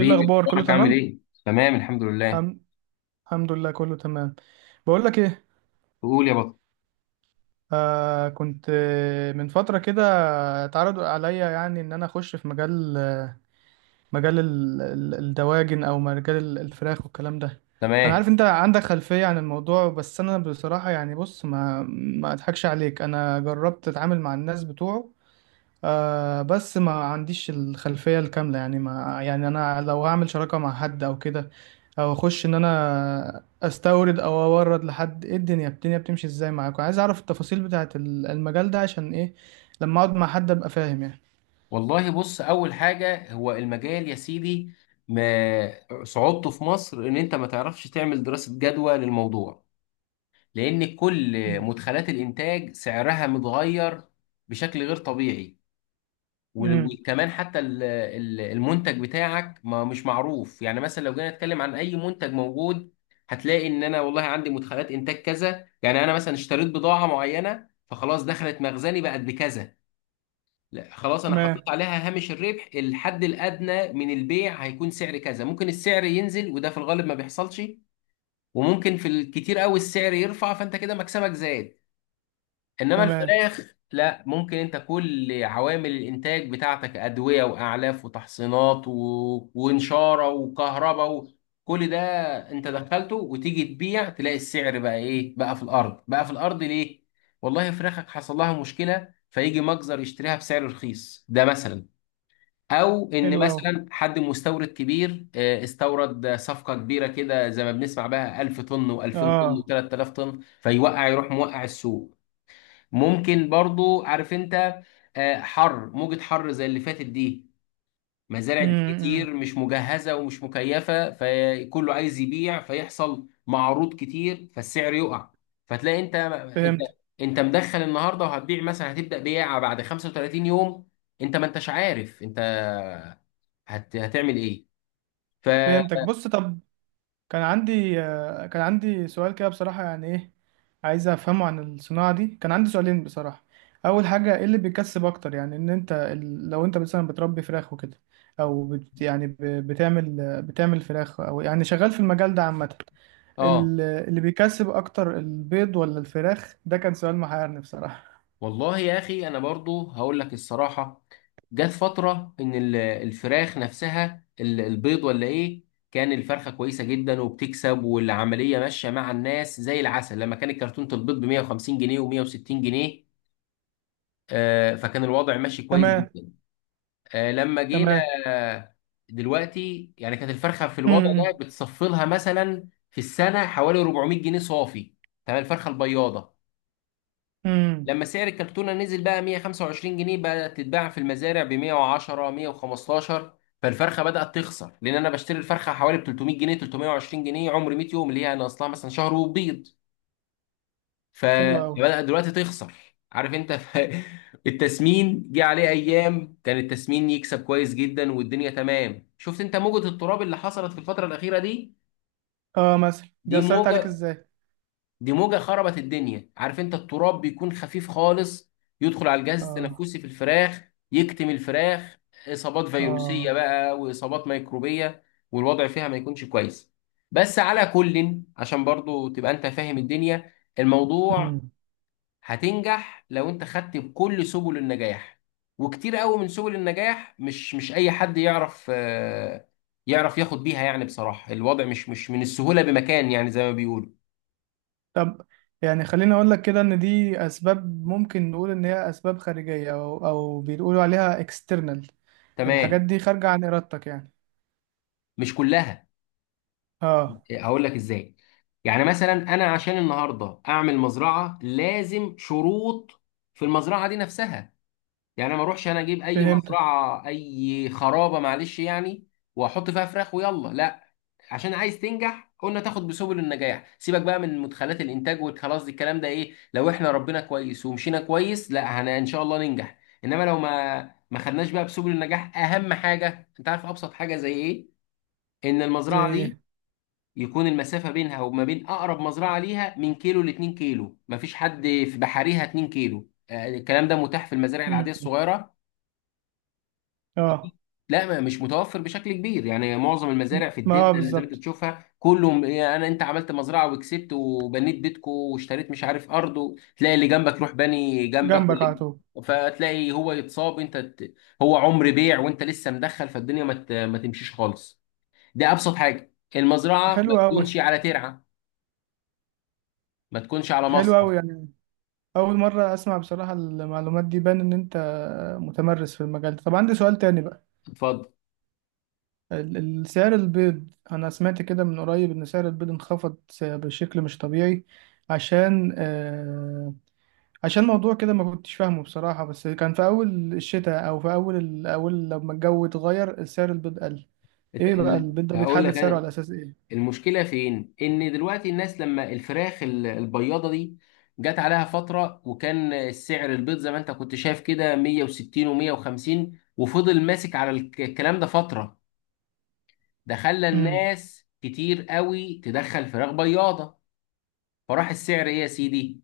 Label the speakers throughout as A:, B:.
A: ايه الاخبار، كله
B: اخبارك عامل
A: تمام.
B: ايه؟ تمام الحمد لله.
A: الحم- الحمد لله، كله تمام. بقول لك ايه.
B: قول يا بطل.
A: آه، كنت من فتره كده اتعرض عليا يعني ان انا اخش في مجال الدواجن او مجال الفراخ والكلام ده. انا
B: تمام،
A: عارف انت عندك خلفيه عن الموضوع، بس انا بصراحه يعني بص، ما اضحكش عليك، انا جربت اتعامل مع الناس بتوعه. آه، بس ما عنديش الخلفية الكاملة، يعني ما يعني أنا لو هعمل شراكة مع حد أو كده، أو أخش إن أنا أستورد أو أورد لحد، إيه الدنيا بتمشي إزاي معاكم؟ عايز أعرف التفاصيل بتاعة المجال ده عشان إيه، لما أقعد مع حد أبقى فاهم يعني.
B: والله بص اول حاجه هو المجال يا سيدي ما صعوبته في مصر ان انت ما تعرفش تعمل دراسه جدوى للموضوع لان كل
A: مم.
B: مدخلات الانتاج سعرها متغير بشكل غير طبيعي. و-
A: امم.
B: وكمان حتى المنتج بتاعك ما مش معروف، يعني مثلا لو جينا نتكلم عن اي منتج موجود هتلاقي ان انا والله عندي مدخلات انتاج كذا، يعني انا مثلا اشتريت بضاعة معينة فخلاص دخلت مخزني بقت بكذا، لا خلاص انا
A: تمام.
B: حطيت عليها هامش الربح الحد الادنى من البيع هيكون سعر كذا، ممكن السعر ينزل وده في الغالب ما بيحصلش، وممكن في الكتير قوي السعر يرفع فانت كده مكسبك زاد. انما
A: تمام.
B: الفراخ لا، ممكن انت كل عوامل الانتاج بتاعتك ادويه واعلاف وتحصينات ونشاره وكهرباء كل ده انت دخلته وتيجي تبيع تلاقي السعر بقى ايه، بقى في الارض. بقى في الارض ليه؟ والله فراخك حصل لها مشكله فيجي مجزر يشتريها بسعر رخيص، ده مثلا. او ان
A: حلو أوي.
B: مثلا حد مستورد كبير استورد صفقه كبيره كده زي ما بنسمع بقى 1000 طن و2000 طن
A: آه.
B: و3000 طن، فيوقع يروح موقع السوق. ممكن برضو، عارف انت، حر، موجة حر زي اللي فاتت دي، مزارع
A: امم.
B: كتير مش مجهزة ومش مكيفة فكله عايز يبيع فيحصل معروض كتير فالسعر يقع. فتلاقي
A: فهمت
B: انت مدخل النهارده وهتبيع مثلا، هتبدأ بيعة بعد 35 يوم، انت ما انتش عارف انت هتعمل ايه؟ ف
A: فهمتك بص، طب. كان عندي سؤال كده بصراحة، يعني ايه عايز افهمه عن الصناعة دي. كان عندي سؤالين بصراحة. اول حاجة، ايه اللي بيكسب اكتر؟ يعني ان انت لو انت مثلا بتربي فراخ وكده، او بتعمل فراخ، او يعني شغال في المجال ده عامة.
B: اه
A: اللي بيكسب اكتر، البيض ولا الفراخ؟ ده كان سؤال محيرني بصراحة.
B: والله يا اخي انا برضو هقول لك الصراحه، جت فتره ان الفراخ نفسها البيض ولا ايه، كان الفرخه كويسه جدا وبتكسب والعمليه ماشيه مع الناس زي العسل لما كانت كرتونه البيض ب 150 جنيه و160 جنيه، فكان الوضع ماشي كويس
A: تمام.
B: جدا. لما جينا
A: تمام.
B: آه، دلوقتي، يعني كانت الفرخه في
A: امم.
B: الوضع ده
A: امم.
B: بتصفلها مثلا في السنه حوالي 400 جنيه صافي، تمام، الفرخه البياضه.
A: إمم.
B: لما سعر الكرتونة نزل بقى 125 جنيه بدأت تتباع في المزارع ب 110 115، فالفرخة بدأت تخسر لأن أنا بشتري الفرخة حوالي ب 300 جنيه 320 جنيه عمر 100 يوم اللي هي أنا أصلها مثلا شهر وبيض. ف-
A: حلو قوي.
B: فبدأت دلوقتي تخسر، عارف أنت التسمين جه عليه أيام كان التسمين يكسب كويس جدا والدنيا تمام، شفت أنت موجة التراب اللي حصلت في الفترة الأخيرة دي،
A: اه، مثلا دي
B: دي
A: اثرت عليك
B: موجة،
A: ازاي؟
B: خربت الدنيا. عارف انت التراب بيكون خفيف خالص، يدخل على الجهاز
A: اه.
B: التنفسي في الفراخ، يكتم الفراخ، إصابات فيروسية
A: اه.
B: بقى وإصابات ميكروبية، والوضع فيها ما يكونش كويس. بس على كل، عشان برضو تبقى انت فاهم الدنيا، الموضوع
A: إمم.
B: هتنجح لو انت خدت بكل سبل النجاح، وكتير قوي من سبل النجاح مش اي حد يعرف يعرف ياخد بيها، يعني بصراحة الوضع مش مش من السهولة بمكان يعني زي ما بيقولوا.
A: طب يعني خليني اقول لك كده، ان دي اسباب ممكن نقول ان هي اسباب خارجيه، او بيقولوا عليها اكسترنال. الحاجات
B: تمام،
A: دي خارجه عن ارادتك يعني.
B: مش كلها.
A: اه.
B: هقول لك ازاي، يعني مثلا انا عشان النهارده اعمل مزرعه لازم شروط في المزرعه دي نفسها، يعني أنا ما اروحش انا اجيب اي
A: فهمتك.
B: مزرعه اي خرابه معلش يعني، واحط فيها فراخ ويلا لا، عشان عايز تنجح قلنا تاخد بسبل النجاح، سيبك بقى من مدخلات الانتاج والخلاص دي الكلام ده ايه، لو احنا ربنا كويس ومشينا كويس لا هن ان شاء الله ننجح، انما لو ما خدناش بقى بسبل النجاح، اهم حاجه انت عارف، ابسط حاجه زي ايه، ان
A: زي
B: المزرعه دي
A: ايه؟
B: يكون المسافة بينها وما بين أقرب مزرعة ليها من كيلو لاتنين كيلو، مفيش حد في بحريها اتنين كيلو، الكلام ده متاح في المزارع
A: مم.
B: العادية الصغيرة.
A: اه،
B: لا، مش متوفر بشكل كبير، يعني معظم المزارع في
A: ما
B: الدلتا اللي زي ما انت
A: بالظبط،
B: تشوفها كله، يعني انا انت عملت مزرعه وكسبت وبنيت بيتكو واشتريت مش عارف ارض تلاقي اللي جنبك روح بني جنبك
A: جنبك على
B: واللي،
A: طول.
B: فتلاقي هو يتصاب انت هو عمر بيع وانت لسه مدخل فالدنيا ما تمشيش خالص. ده ابسط حاجه، المزرعه
A: حلو
B: ما
A: قوي.
B: تكونش على ترعه، ما تكونش على
A: حلو قوي
B: مصرف.
A: يعني. اول مره اسمع بصراحه المعلومات دي، بان ان انت متمرس في المجال ده. طب عندي سؤال تاني بقى.
B: اتفضل.
A: سعر البيض، أنا سمعت كده من قريب إن سعر البيض انخفض بشكل مش طبيعي، عشان آه عشان موضوع كده ما كنتش فاهمه بصراحة، بس كان في أول الشتاء أو في أول أول لما الجو اتغير سعر البيض قل. إيه
B: إت-
A: بقى
B: ال-
A: البيض ده
B: هقول
A: بيتحدد
B: لك
A: سعره
B: انا
A: على أساس إيه؟
B: المشكله فين، ان دلوقتي الناس لما الفراخ البياضه دي جت عليها فتره وكان السعر البيض زي ما انت كنت شايف كده 160 و150، وفضل ماسك على الكلام ده فتره، ده خلى
A: امم.
B: الناس كتير قوي تدخل فراخ بياضه، فراح السعر ايه يا سيدي؟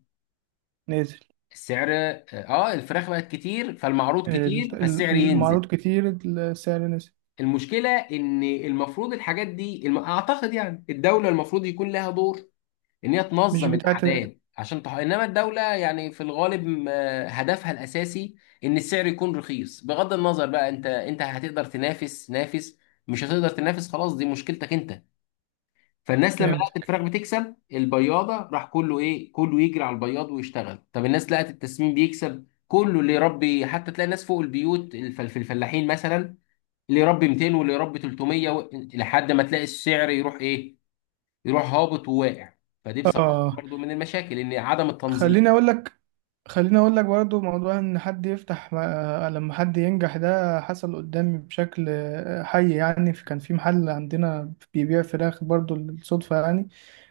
A: نازل.
B: السعر اه، الفراخ بقت كتير فالمعروض كتير فالسعر ينزل.
A: المعروض كتير السعر نزل.
B: المشكلة إن المفروض الحاجات دي أعتقد يعني الدولة المفروض يكون لها دور، إن هي
A: مش
B: تنظم
A: بتاعت.
B: الأعداد عشان إنما الدولة يعني في الغالب هدفها الأساسي إن السعر يكون رخيص، بغض النظر بقى أنت هتقدر تنافس نافس، مش هتقدر تنافس خلاص دي مشكلتك أنت. فالناس لما لقت
A: فهمتك.
B: الفراخ بتكسب البياضة راح كله إيه، كله يجري على البياض ويشتغل. طب الناس لقت التسمين بيكسب كله اللي يربي، حتى تلاقي ناس فوق البيوت في الفلاحين مثلا اللي يربي 200 واللي يربي 300 لحد ما تلاقي السعر يروح ايه، يروح هابط وواقع. فدي بصراحة
A: آه.
B: برضو من المشاكل، ان عدم التنظيم.
A: خليني اقول لك خليني اقول لك برضو، موضوع ان حد يفتح لما حد ينجح، ده حصل قدامي بشكل حي يعني. كان في محل عندنا بيبيع فراخ برضو بالصدفة يعني،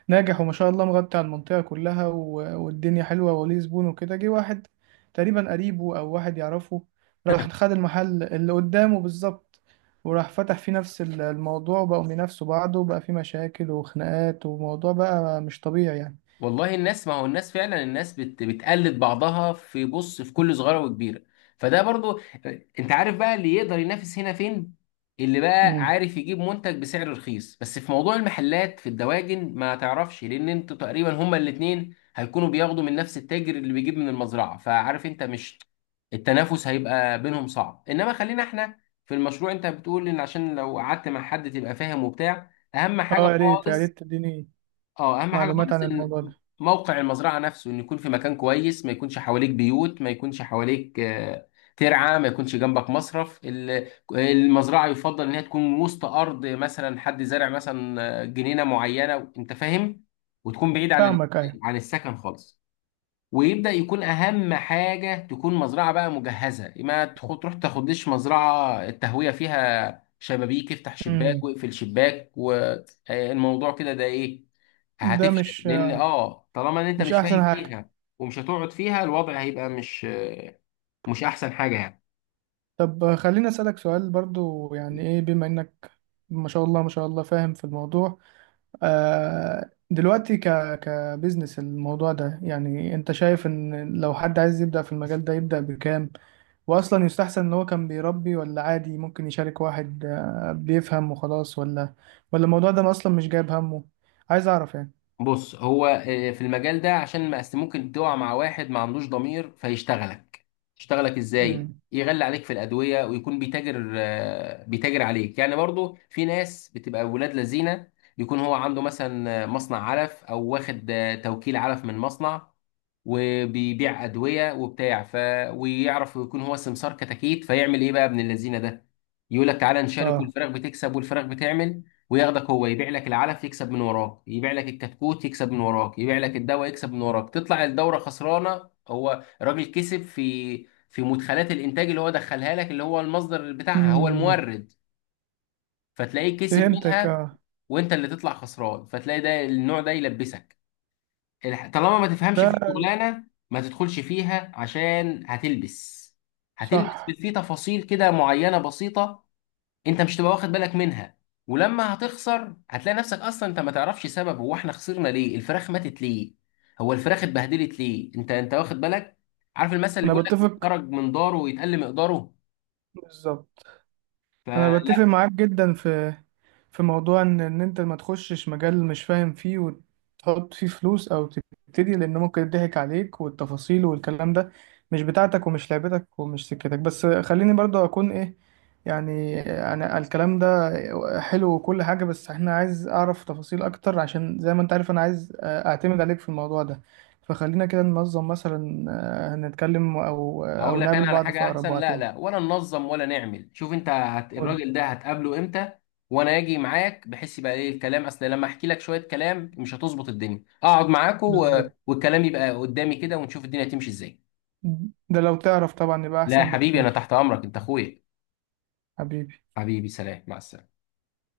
A: ناجح وما شاء الله مغطي على المنطقة كلها والدنيا حلوة وليه زبون وكده. جه واحد تقريبا قريبه او واحد يعرفه، راح خد المحل اللي قدامه بالظبط، وراح فتح فيه نفس الموضوع، وبقوا بينافسوا بعض وبقى فيه مشاكل وخناقات وموضوع بقى مش طبيعي
B: والله الناس، ما هو الناس فعلا الناس بتقلد بعضها في بص في كل صغيره وكبيره، فده برضو. انت عارف بقى اللي يقدر ينافس هنا فين؟ اللي بقى
A: يعني.
B: عارف يجيب منتج بسعر رخيص، بس في موضوع المحلات في الدواجن ما تعرفش لان انتوا تقريبا هما الاتنين هيكونوا بياخدوا من نفس التاجر اللي بيجيب من المزرعه، فعارف انت، مش التنافس هيبقى بينهم صعب. انما خلينا احنا في المشروع، انت بتقول ان عشان لو قعدت مع حد تبقى فاهم وبتاع، اهم حاجه
A: اه، يا ريت يا
B: خالص،
A: ريت تديني
B: اه، اهم حاجه
A: معلومات
B: خالص
A: عن
B: ان
A: الموضوع ده.
B: موقع المزرعه نفسه ان يكون في مكان كويس، ما يكونش حواليك بيوت، ما يكونش حواليك ترعه، ما يكونش جنبك مصرف، المزرعه يفضل ان هي تكون وسط ارض، مثلا حد زارع مثلا جنينه معينه انت فاهم، وتكون بعيد عن
A: فاهمك، ايوه.
B: عن السكن خالص. ويبدا يكون اهم حاجه تكون مزرعه بقى مجهزه، ما تخ- تروح تاخدش مزرعه التهويه فيها شبابيك افتح شباك
A: امم.
B: واقفل شباك والموضوع كده، ده ايه،
A: ده
B: هتفشل
A: مش
B: لان اه طالما ان انت
A: مش
B: مش
A: احسن
B: فاهم
A: حاجة.
B: فيها، ومش هتقعد فيها الوضع هيبقى مش احسن حاجه يعني.
A: طب خليني اسألك سؤال برضو، يعني ايه بما انك ما شاء الله ما شاء الله فاهم في الموضوع، دلوقتي كبزنس الموضوع ده، يعني انت شايف ان لو حد عايز يبدأ في المجال ده يبدأ بكام؟ واصلا يستحسن ان هو كان بيربي، ولا عادي ممكن يشارك واحد بيفهم وخلاص، ولا الموضوع ده اصلا مش جايب همه؟ عايز اعرف يعني.
B: بص هو في المجال ده عشان ما أست- ممكن تقع مع واحد ما عندوش ضمير فيشتغلك، يشتغلك ازاي،
A: امم.
B: يغلي عليك في الادويه ويكون بيتاجر بيتاجر عليك، يعني برضو في ناس بتبقى ولاد لذينه، يكون هو عنده مثلا مصنع علف او واخد توكيل علف من مصنع وبيبيع ادويه وبتاع ويعرف يكون هو سمسار كتاكيت، فيعمل ايه بقى ابن اللذينه ده، يقول لك تعالى نشارك
A: اه.
B: والفراخ بتكسب والفراخ بتعمل، وياخدك، هو يبيع لك العلف يكسب من وراك، يبيع لك الكتكوت يكسب من وراك، يبيع لك الدواء يكسب من وراك، تطلع الدورة خسرانة، هو راجل كسب في مدخلات الانتاج اللي هو دخلها لك اللي هو المصدر بتاعها، هو
A: مم.
B: المورد، فتلاقيه كسب
A: فهمتك.
B: منها،
A: اه.
B: وانت اللي تطلع خسران. فتلاقي ده، النوع ده يلبسك. طالما ما تفهمش في
A: ده.
B: الشغلانة ما تدخلش فيها عشان هتلبس، هتلبس في
A: صح.
B: في تفاصيل كده معينة بسيطة انت مش تبقى واخد بالك منها، ولما هتخسر هتلاقي نفسك اصلا انت ما تعرفش سبب، هو احنا خسرنا ليه، الفراخ ماتت ليه، هو الفراخ اتبهدلت ليه، انت واخد بالك، عارف المثل اللي
A: انا
B: بيقول لك
A: بتفق.
B: خرج من داره ويتقل مقداره،
A: بالظبط. انا
B: فلا.
A: بتفق معاك جدا في موضوع ان انت ما تخشش مجال مش فاهم فيه وتحط فيه فلوس او تبتدي، لان ممكن يضحك عليك، والتفاصيل والكلام ده مش بتاعتك ومش لعبتك ومش سكتك. بس خليني برضه اكون ايه يعني، انا الكلام ده حلو وكل حاجة، بس احنا عايز اعرف تفاصيل اكتر، عشان زي ما انت عارف انا عايز اعتمد عليك في الموضوع ده. فخلينا كده ننظم، مثلا هنتكلم او
B: هقول لك
A: نقابل
B: انا على
A: بعض في
B: حاجه
A: اقرب
B: احسن،
A: وقت
B: لا
A: يعني.
B: لا ولا ننظم ولا نعمل، شوف انت
A: قول.
B: الراجل ده هتقابله امتى، وانا اجي معاك بحس يبقى ايه الكلام، اصل لما احكي لك شويه كلام مش هتظبط الدنيا، اقعد معاكوا
A: بالظبط.
B: والكلام يبقى قدامي كده ونشوف الدنيا هتمشي ازاي.
A: ده لو تعرف طبعا يبقى
B: لا يا
A: احسن
B: حبيبي انا
A: بكتير.
B: تحت امرك انت اخويا،
A: حبيبي.
B: حبيبي، سلام، مع السلامة.